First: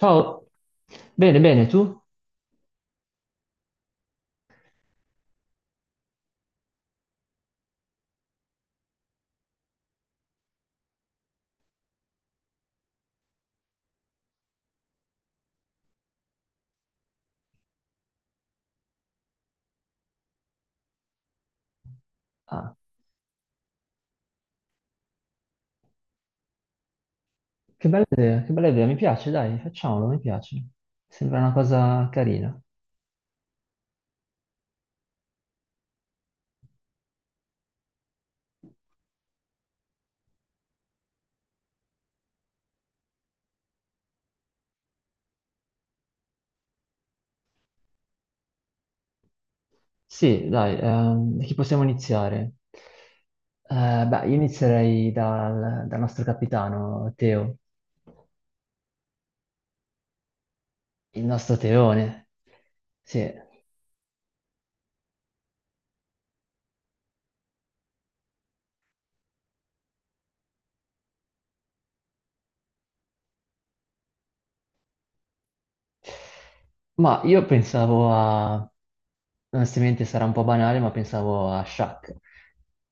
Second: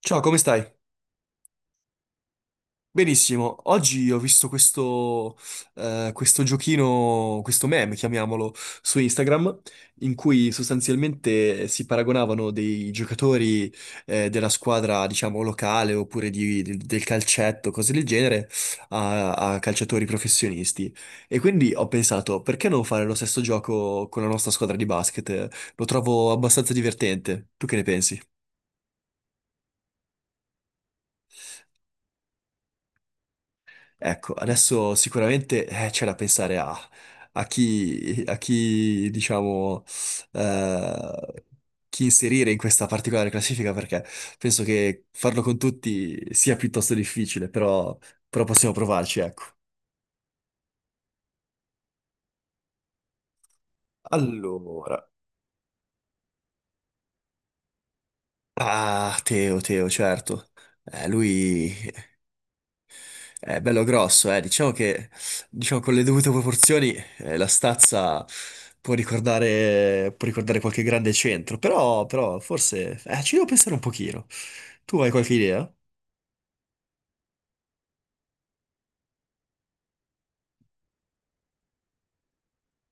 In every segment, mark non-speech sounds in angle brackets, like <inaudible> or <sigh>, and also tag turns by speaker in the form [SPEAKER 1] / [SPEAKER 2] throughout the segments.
[SPEAKER 1] Ciao, come stai?
[SPEAKER 2] bene, bene, tu?
[SPEAKER 1] Benissimo. Oggi ho visto questo, questo giochino, questo meme, chiamiamolo, su Instagram, in cui sostanzialmente si paragonavano dei giocatori, della squadra, diciamo, locale oppure del calcetto, cose del genere, a calciatori professionisti. E quindi ho pensato, perché
[SPEAKER 2] Ah,
[SPEAKER 1] non fare lo stesso gioco con la nostra squadra di basket? Lo trovo abbastanza divertente. Tu che ne pensi?
[SPEAKER 2] che bella idea, mi piace, dai, facciamolo, mi piace. Sembra una cosa carina.
[SPEAKER 1] Ecco, adesso sicuramente c'è da pensare a, a chi, diciamo, eh, chi inserire in questa particolare classifica, perché penso che farlo con tutti sia piuttosto difficile, però, però possiamo provarci, ecco.
[SPEAKER 2] Sì, dai, da chi possiamo iniziare? Beh, io
[SPEAKER 1] Allora,
[SPEAKER 2] inizierei dal nostro capitano, Teo,
[SPEAKER 1] ah, Teo, Teo, certo. Eh,
[SPEAKER 2] il nostro
[SPEAKER 1] lui
[SPEAKER 2] Teone. Sì.
[SPEAKER 1] è bello grosso, eh. Diciamo, con le dovute proporzioni la stazza può ricordare qualche grande centro, però, però forse ci devo pensare un pochino. Tu hai qualche idea?
[SPEAKER 2] Ma io pensavo a, onestamente sarà un po' banale, ma pensavo a Shaq,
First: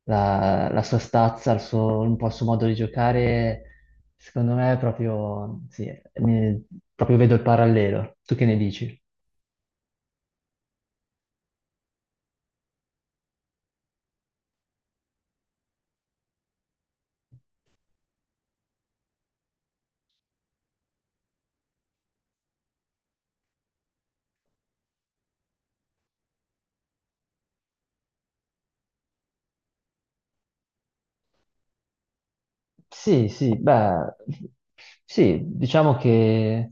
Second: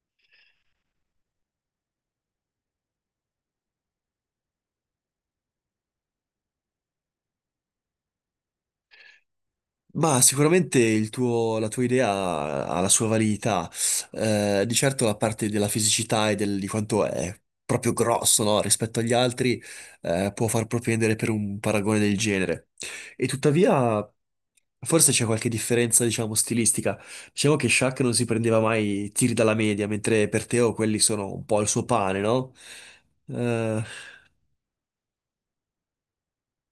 [SPEAKER 2] la sua stazza, il suo, un po' il suo modo di giocare, secondo me è proprio, sì, ne- proprio vedo il parallelo. Tu che ne dici?
[SPEAKER 1] Ma sicuramente la tua idea ha la sua validità. Di certo la parte della fisicità e di quanto è proprio grosso, no, rispetto agli altri, può far propendere per un paragone del genere. E tuttavia forse c'è qualche differenza, diciamo, stilistica. Diciamo che Shaq non si prendeva mai tiri dalla media, mentre per Teo quelli sono un po' il suo pane, no?
[SPEAKER 2] Sì, sì,
[SPEAKER 1] Eh,
[SPEAKER 2] beh, sì, diciamo che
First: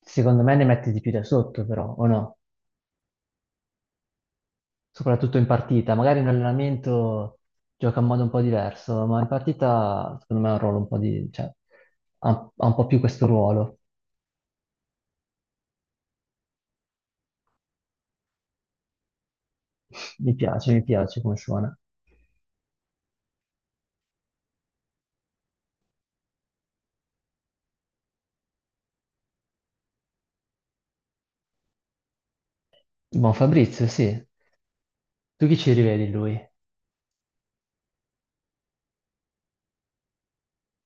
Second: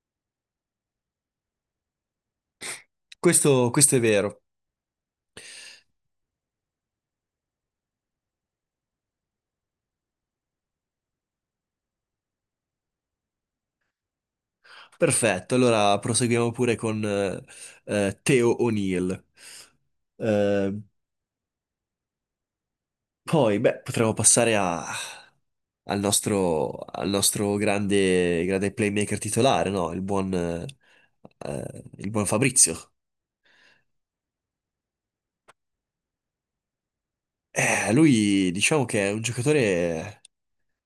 [SPEAKER 2] secondo me ne mette di più da sotto però, o no?
[SPEAKER 1] questo è vero.
[SPEAKER 2] Soprattutto in partita. Magari in allenamento gioca in modo un po' diverso, ma in partita secondo me ha un ruolo un po' di, cioè, ha un po' più questo ruolo.
[SPEAKER 1] Perfetto, allora proseguiamo pure con Theo O'Neill. Eh,
[SPEAKER 2] Mi piace come suona.
[SPEAKER 1] poi, beh, potremmo al nostro grande, grande playmaker titolare, no? Il buon Fabrizio.
[SPEAKER 2] Buon Fabrizio, sì. Tu chi ci rivedi in lui?
[SPEAKER 1] Lui diciamo che è un giocatore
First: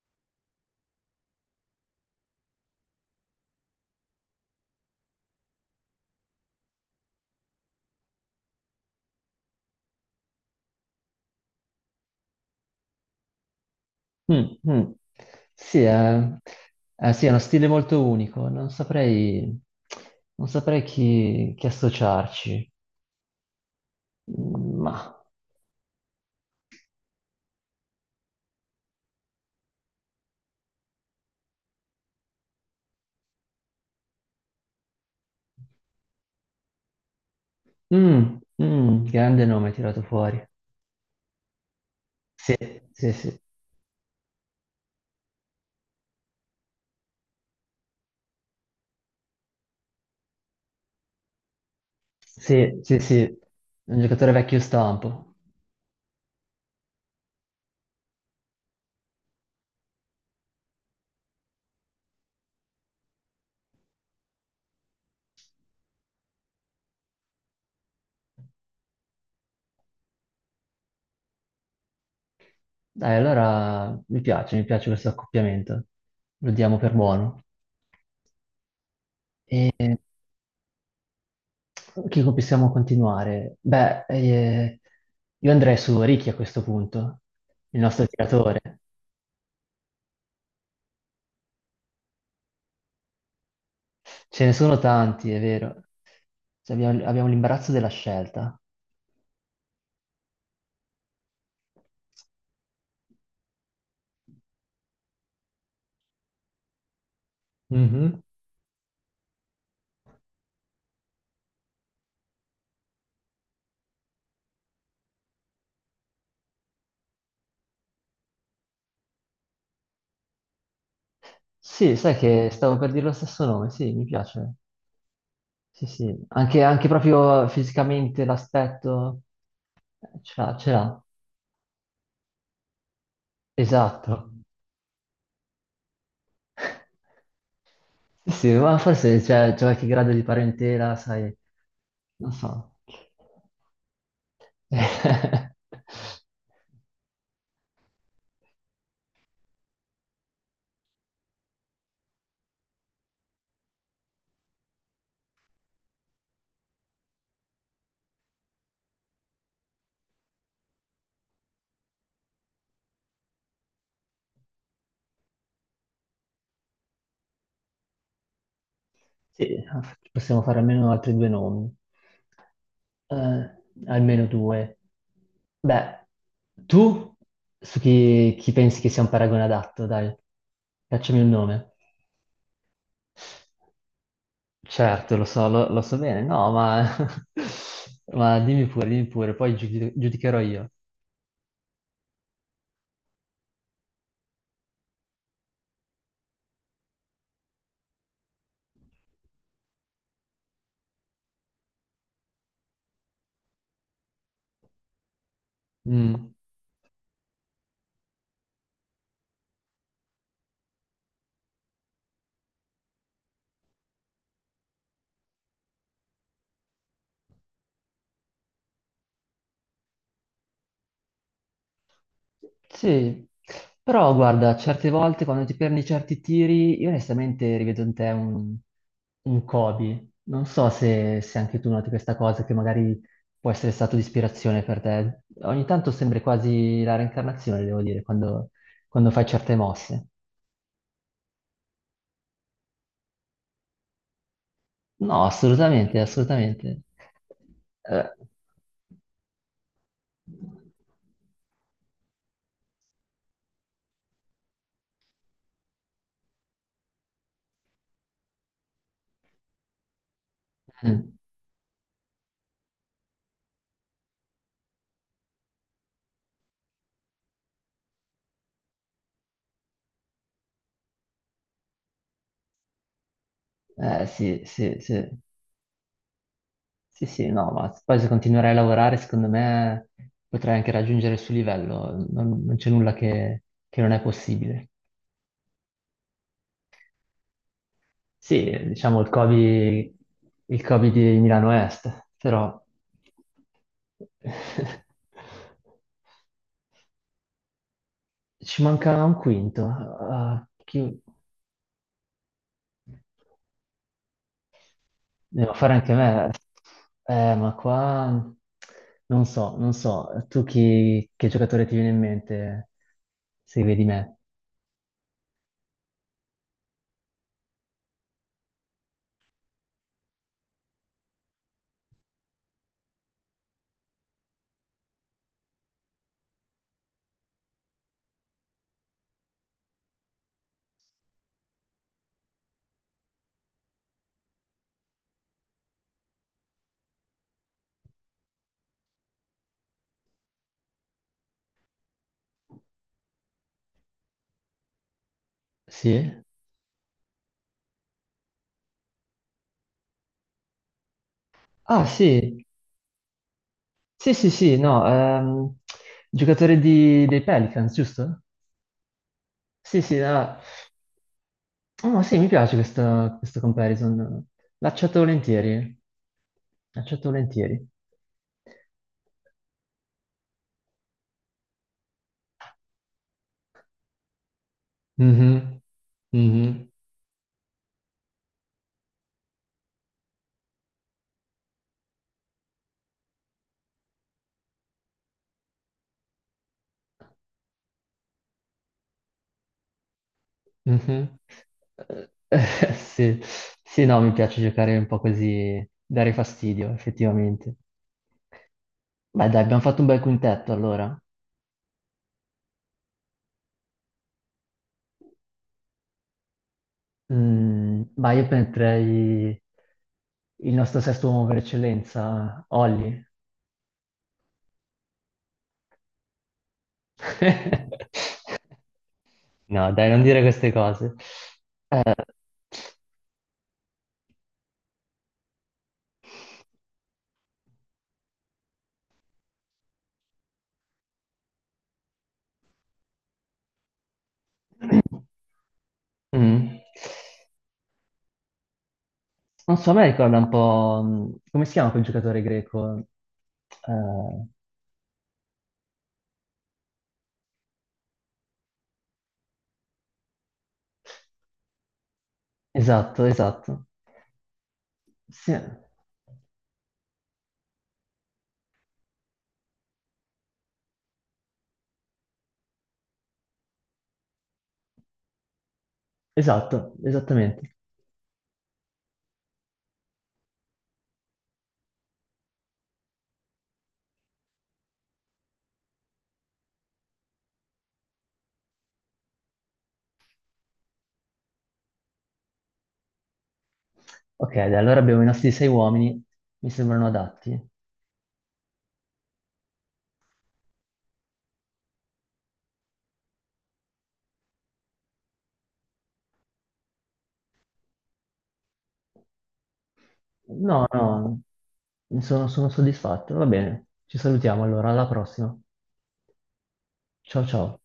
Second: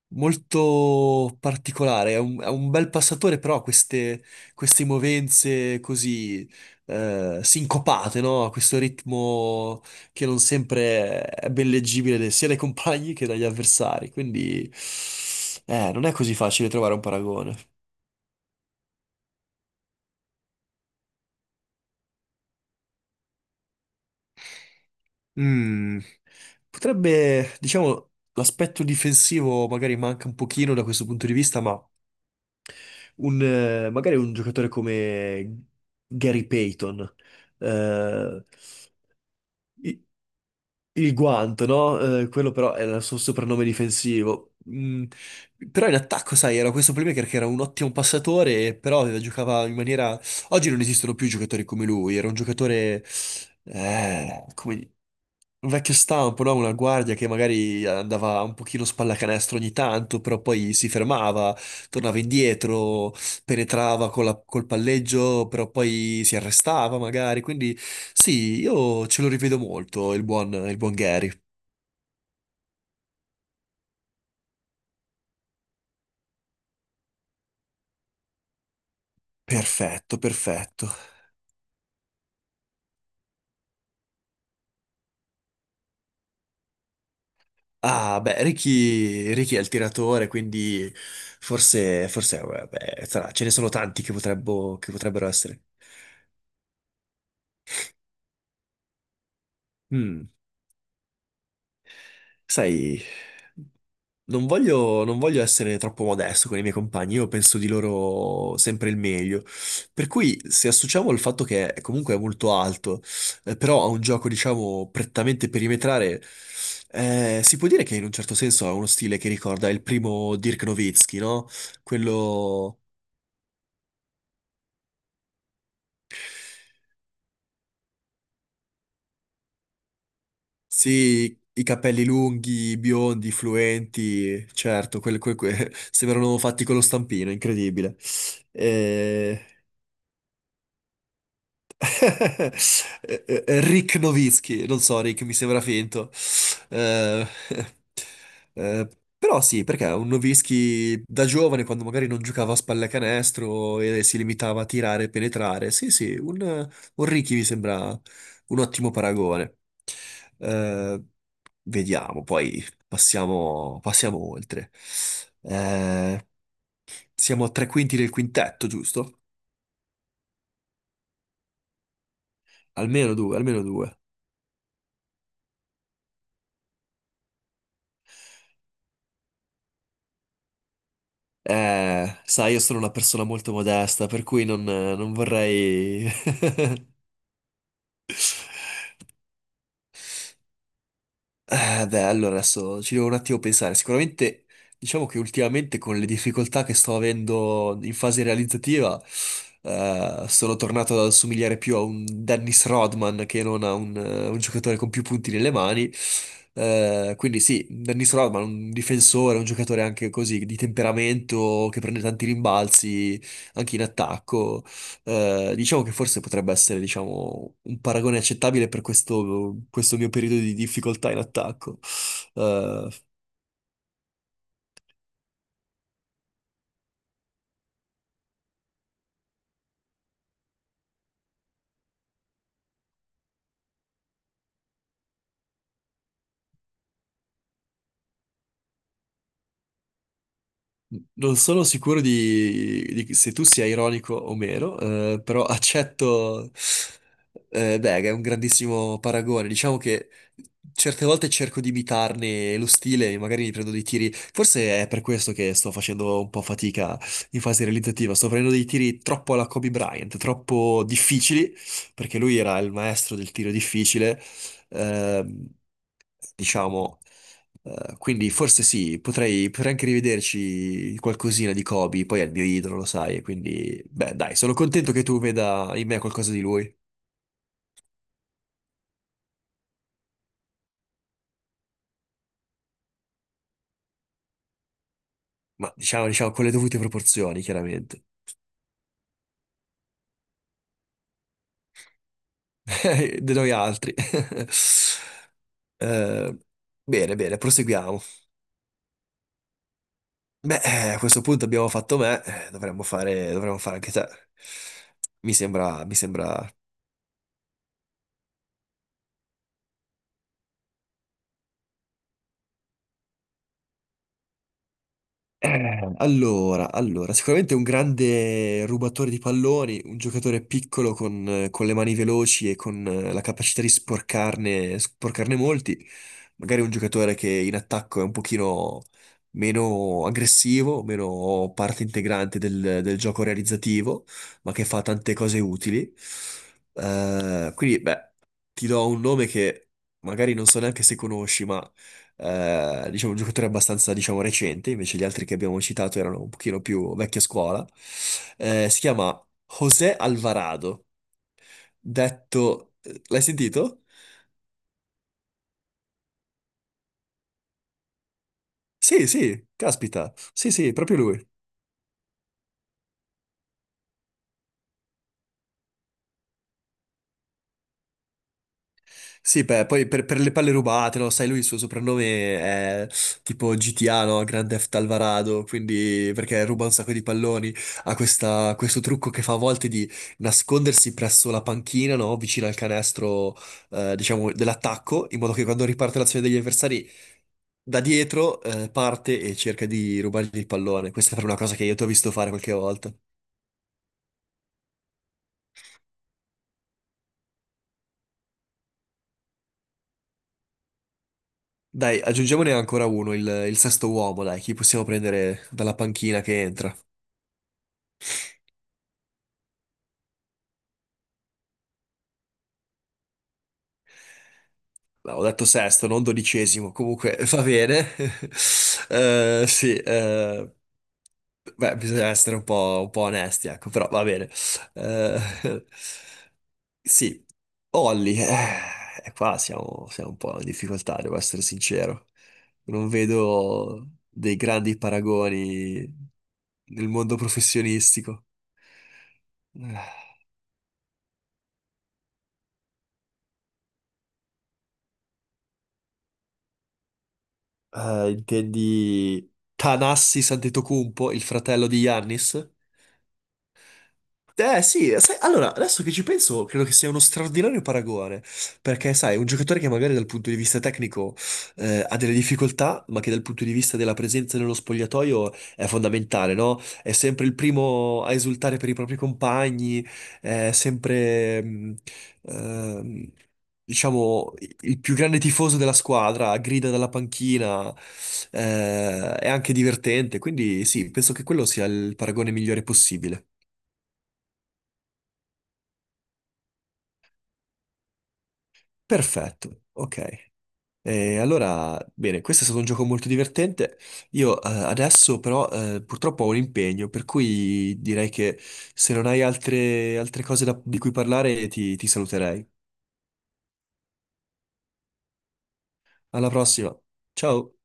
[SPEAKER 1] molto particolare, è un bel passatore, però ha queste, queste movenze così sincopate, no? A questo ritmo che non sempre è ben leggibile sia dai compagni che dagli avversari,
[SPEAKER 2] Mm,
[SPEAKER 1] quindi
[SPEAKER 2] mm. Sì,
[SPEAKER 1] non è
[SPEAKER 2] è,
[SPEAKER 1] così facile trovare un
[SPEAKER 2] sì, è uno
[SPEAKER 1] paragone.
[SPEAKER 2] stile molto unico, non saprei, non saprei chi, chi associarci, mm, ma...
[SPEAKER 1] Mm. Potrebbe, diciamo, l'aspetto difensivo magari manca un pochino da questo punto di vista, ma... un, magari un giocatore come Gary Payton,
[SPEAKER 2] Mm,
[SPEAKER 1] eh,
[SPEAKER 2] mm, grande nome tirato
[SPEAKER 1] i-
[SPEAKER 2] fuori.
[SPEAKER 1] il guanto, no? Quello
[SPEAKER 2] Sì,
[SPEAKER 1] però era il
[SPEAKER 2] sì,
[SPEAKER 1] suo
[SPEAKER 2] sì.
[SPEAKER 1] soprannome difensivo. Mm, però in attacco, sai, era questo playmaker che era un ottimo passatore, giocava in maniera... Oggi non esistono più giocatori come lui, era un
[SPEAKER 2] Sì, sì,
[SPEAKER 1] giocatore...
[SPEAKER 2] sì, un giocatore vecchio
[SPEAKER 1] come,
[SPEAKER 2] stampo.
[SPEAKER 1] un vecchio stampo, no? Una guardia che magari andava un pochino spallacanestro ogni tanto, però poi si fermava, tornava indietro, penetrava con col palleggio, però poi si arrestava magari. Quindi sì, io ce lo rivedo molto, il buon Gary.
[SPEAKER 2] Dai, allora mi piace questo accoppiamento. Lo diamo per buono. E
[SPEAKER 1] Perfetto, perfetto.
[SPEAKER 2] chi possiamo continuare? Beh, io andrei su Ricky a questo punto, il nostro
[SPEAKER 1] Ah, beh,
[SPEAKER 2] tiratore.
[SPEAKER 1] Ricky, Ricky è il tiratore, quindi forse, forse, vabbè, ce ne sono tanti che
[SPEAKER 2] Ce ne sono
[SPEAKER 1] che potrebbero
[SPEAKER 2] tanti, è
[SPEAKER 1] essere.
[SPEAKER 2] vero. Cioè, abbiamo l'imbarazzo della scelta.
[SPEAKER 1] Mm, sai. Non voglio, non voglio essere troppo modesto con i miei compagni, io penso di
[SPEAKER 2] Mhm.
[SPEAKER 1] loro sempre il meglio. Per cui, se associamo il fatto che comunque è molto alto, però a un gioco, diciamo, prettamente perimetrale, si può dire che in un certo senso ha uno stile che ricorda il primo Dirk Nowitzki, no?
[SPEAKER 2] Sì, sai che stavo
[SPEAKER 1] Quello...
[SPEAKER 2] per dire lo stesso nome, sì, mi piace. Sì, sì, anche, anche proprio fisicamente l'aspetto ce l'ha,
[SPEAKER 1] Sì, i capelli lunghi, biondi,
[SPEAKER 2] esatto.
[SPEAKER 1] fluenti, certo, <laughs> sembrano fatti con lo
[SPEAKER 2] <laughs>
[SPEAKER 1] stampino, incredibile.
[SPEAKER 2] Sì, sì, ma forse
[SPEAKER 1] Eh,
[SPEAKER 2] c'è qualche grado di parentela, sai,
[SPEAKER 1] <laughs>
[SPEAKER 2] non so.
[SPEAKER 1] Rick Nowitzki, non so, Rick, mi sembra finto.
[SPEAKER 2] <laughs>
[SPEAKER 1] Eh, <laughs> eh, però sì, perché un Nowitzki da giovane, quando magari non giocava a spallacanestro e si limitava a tirare e penetrare, sì, sì, un Ricky mi sembra un ottimo paragone. Eh, vediamo, poi passiamo, passiamo oltre. Eh, siamo a tre quinti del quintetto, giusto?
[SPEAKER 2] Sì, possiamo fare almeno altri due nomi,
[SPEAKER 1] Almeno due,
[SPEAKER 2] Eh,
[SPEAKER 1] almeno due.
[SPEAKER 2] almeno due. Beh, tu su chi, chi pensi che sia un paragone adatto, dai, facciami un nome.
[SPEAKER 1] Sai, io sono una persona molto modesta, per cui non, non
[SPEAKER 2] Certo, lo so, lo, lo so
[SPEAKER 1] vorrei...
[SPEAKER 2] bene, no,
[SPEAKER 1] <laughs>
[SPEAKER 2] ma, <laughs> ma dimmi pure, poi giudicherò io.
[SPEAKER 1] Beh, allora adesso ci devo un attimo pensare. Sicuramente, diciamo che ultimamente con le difficoltà che sto avendo in fase realizzativa, sono tornato ad assomigliare più a un Dennis Rodman che non a un giocatore con più punti nelle mani.
[SPEAKER 2] Mm.
[SPEAKER 1] Quindi sì, Dennis Rodman, un difensore, un giocatore anche così di temperamento che prende tanti rimbalzi anche in attacco. Diciamo che forse potrebbe essere, diciamo, un paragone accettabile per questo, questo mio periodo di difficoltà in attacco. Eh,
[SPEAKER 2] Sì, però guarda, certe volte quando ti perdi certi tiri, io onestamente rivedo in te un Kobe. Non so se, se anche tu noti questa cosa, che magari può essere stato di ispirazione per te. Ogni tanto sembri quasi la reincarnazione, devo dire, quando, quando fai certe mosse.
[SPEAKER 1] Non sono sicuro di, se tu sia ironico o meno,
[SPEAKER 2] No,
[SPEAKER 1] però <laughs>
[SPEAKER 2] assolutamente,
[SPEAKER 1] accetto.
[SPEAKER 2] assolutamente.
[SPEAKER 1] Eh, beh,
[SPEAKER 2] Eh,
[SPEAKER 1] è un grandissimo paragone. Diciamo che certe volte cerco di imitarne lo stile, e magari mi prendo dei tiri. Forse è per questo che sto facendo un po' fatica in fase realizzativa. Sto prendendo dei tiri troppo alla Kobe Bryant, troppo
[SPEAKER 2] Mm.
[SPEAKER 1] difficili, perché lui era il maestro del tiro difficile. Ehm, diciamo. Quindi forse sì, potrei, potrei anche rivederci qualcosina di Kobe, poi è il mio idolo, lo sai, quindi beh, dai,
[SPEAKER 2] Sì,
[SPEAKER 1] sono
[SPEAKER 2] sì,
[SPEAKER 1] contento
[SPEAKER 2] sì,
[SPEAKER 1] che tu veda in me qualcosa di lui,
[SPEAKER 2] sì, sì, no, ma poi se continuerai a lavorare, secondo me potrai anche raggiungere il suo livello, non, non c'è nulla che non è possibile.
[SPEAKER 1] ma diciamo, diciamo con le dovute proporzioni, chiaramente,
[SPEAKER 2] Sì, diciamo il Covid di Milano Est, però
[SPEAKER 1] <laughs> di noi altri. <laughs>
[SPEAKER 2] <laughs>
[SPEAKER 1] Eh, bene, bene, proseguiamo.
[SPEAKER 2] ci manca un quinto. Ah,
[SPEAKER 1] Beh, a
[SPEAKER 2] chi-
[SPEAKER 1] questo punto abbiamo fatto me, dovremmo fare anche te. Mi
[SPEAKER 2] Devo fare
[SPEAKER 1] sembra,
[SPEAKER 2] anche
[SPEAKER 1] mi
[SPEAKER 2] me.
[SPEAKER 1] sembra.
[SPEAKER 2] Ma qua non so, non so. Tu chi, che giocatore ti viene in mente se vedi me?
[SPEAKER 1] Allora, allora, sicuramente un grande rubatore di palloni, un giocatore piccolo con le mani veloci e con la capacità di sporcarne, sporcarne molti, magari un giocatore che in attacco è un pochino meno aggressivo, meno parte integrante del, del gioco realizzativo, ma che fa tante cose utili. Quindi, beh, ti do un nome che magari non so neanche se conosci, ma diciamo, un giocatore abbastanza, diciamo, recente, invece gli altri che abbiamo citato
[SPEAKER 2] Sì?
[SPEAKER 1] erano un pochino più vecchia scuola. Si chiama José Alvarado,
[SPEAKER 2] Ah, sì.
[SPEAKER 1] detto... l'hai sentito?
[SPEAKER 2] Sì, sì, sì, no. Giocatore dei Pelicans, giusto?
[SPEAKER 1] Sì, sì,
[SPEAKER 2] Sì, sì,
[SPEAKER 1] caspita.
[SPEAKER 2] ah.
[SPEAKER 1] Sì, sì, proprio lui.
[SPEAKER 2] Oh, sì, mi piace questo, questo comparison. L'accetto volentieri. L'accetto volentieri.
[SPEAKER 1] Sì, beh, poi per le palle rubate, lo sai, lui il suo soprannome è tipo GTA, no? Grand Theft Alvarado,
[SPEAKER 2] Mhm.
[SPEAKER 1] quindi perché ruba
[SPEAKER 2] Mhm.
[SPEAKER 1] un sacco di palloni, ha questo trucco che fa a volte di nascondersi presso la panchina, no? Vicino al canestro, diciamo, dell'attacco, in modo che quando riparte l'azione degli avversari, da dietro, parte e cerca di rubargli il pallone. Questa
[SPEAKER 2] Mhm.
[SPEAKER 1] è una cosa che io ti ho visto fare qualche
[SPEAKER 2] <laughs>
[SPEAKER 1] volta.
[SPEAKER 2] Sì. Sì, no, mi piace giocare un po' così, dare fastidio, effettivamente. Beh, dai, abbiamo fatto un bel quintetto allora.
[SPEAKER 1] Dai, aggiungiamone ancora uno, il sesto uomo, dai, chi possiamo prendere dalla panchina che entra?
[SPEAKER 2] Mm, ma io metterei il nostro sesto uomo per eccellenza, Olli.
[SPEAKER 1] No, ho detto sesto, non dodicesimo, comunque <laughs> va bene. <laughs>
[SPEAKER 2] <laughs>
[SPEAKER 1] Eh,
[SPEAKER 2] No,
[SPEAKER 1] sì,
[SPEAKER 2] dai, non dire queste
[SPEAKER 1] eh,
[SPEAKER 2] cose.
[SPEAKER 1] beh, bisogna essere un po' onesti, ecco, però va bene. Eh, <laughs> sì, Olli, e qua siamo, siamo un po' in difficoltà, devo essere sincero. Non vedo dei grandi paragoni
[SPEAKER 2] Mm.
[SPEAKER 1] nel mondo professionistico.
[SPEAKER 2] Non so, a me ricorda un po'... mm, come si chiama quel giocatore greco? Eh,
[SPEAKER 1] Intendi Tanassi Antetokounmpo, il fratello di Yannis?
[SPEAKER 2] esatto, esatto.
[SPEAKER 1] Eh sì, sai,
[SPEAKER 2] Sì.
[SPEAKER 1] allora, adesso che ci penso, credo che sia uno straordinario paragone, perché sai, un giocatore che magari dal punto di vista tecnico ha delle difficoltà, ma che dal punto di vista della presenza nello spogliatoio è fondamentale, no?
[SPEAKER 2] Esatto,
[SPEAKER 1] È sempre il
[SPEAKER 2] esattamente.
[SPEAKER 1] primo a esultare per i propri compagni, è sempre, ehm, diciamo, il più grande tifoso della squadra, grida dalla panchina, è anche divertente, quindi sì, penso che quello sia il paragone migliore possibile.
[SPEAKER 2] Ok, dai, allora abbiamo i nostri sei uomini, mi sembrano adatti.
[SPEAKER 1] Perfetto, ok. E allora, bene, questo è stato un gioco molto divertente. Io adesso però purtroppo ho un impegno, per cui direi che se non hai altre, altre cose
[SPEAKER 2] No,
[SPEAKER 1] di cui
[SPEAKER 2] no,
[SPEAKER 1] parlare ti
[SPEAKER 2] sono,
[SPEAKER 1] saluterei.
[SPEAKER 2] sono soddisfatto. Va bene, ci salutiamo allora, alla prossima.
[SPEAKER 1] Alla prossima.
[SPEAKER 2] Ciao
[SPEAKER 1] Ciao.
[SPEAKER 2] ciao.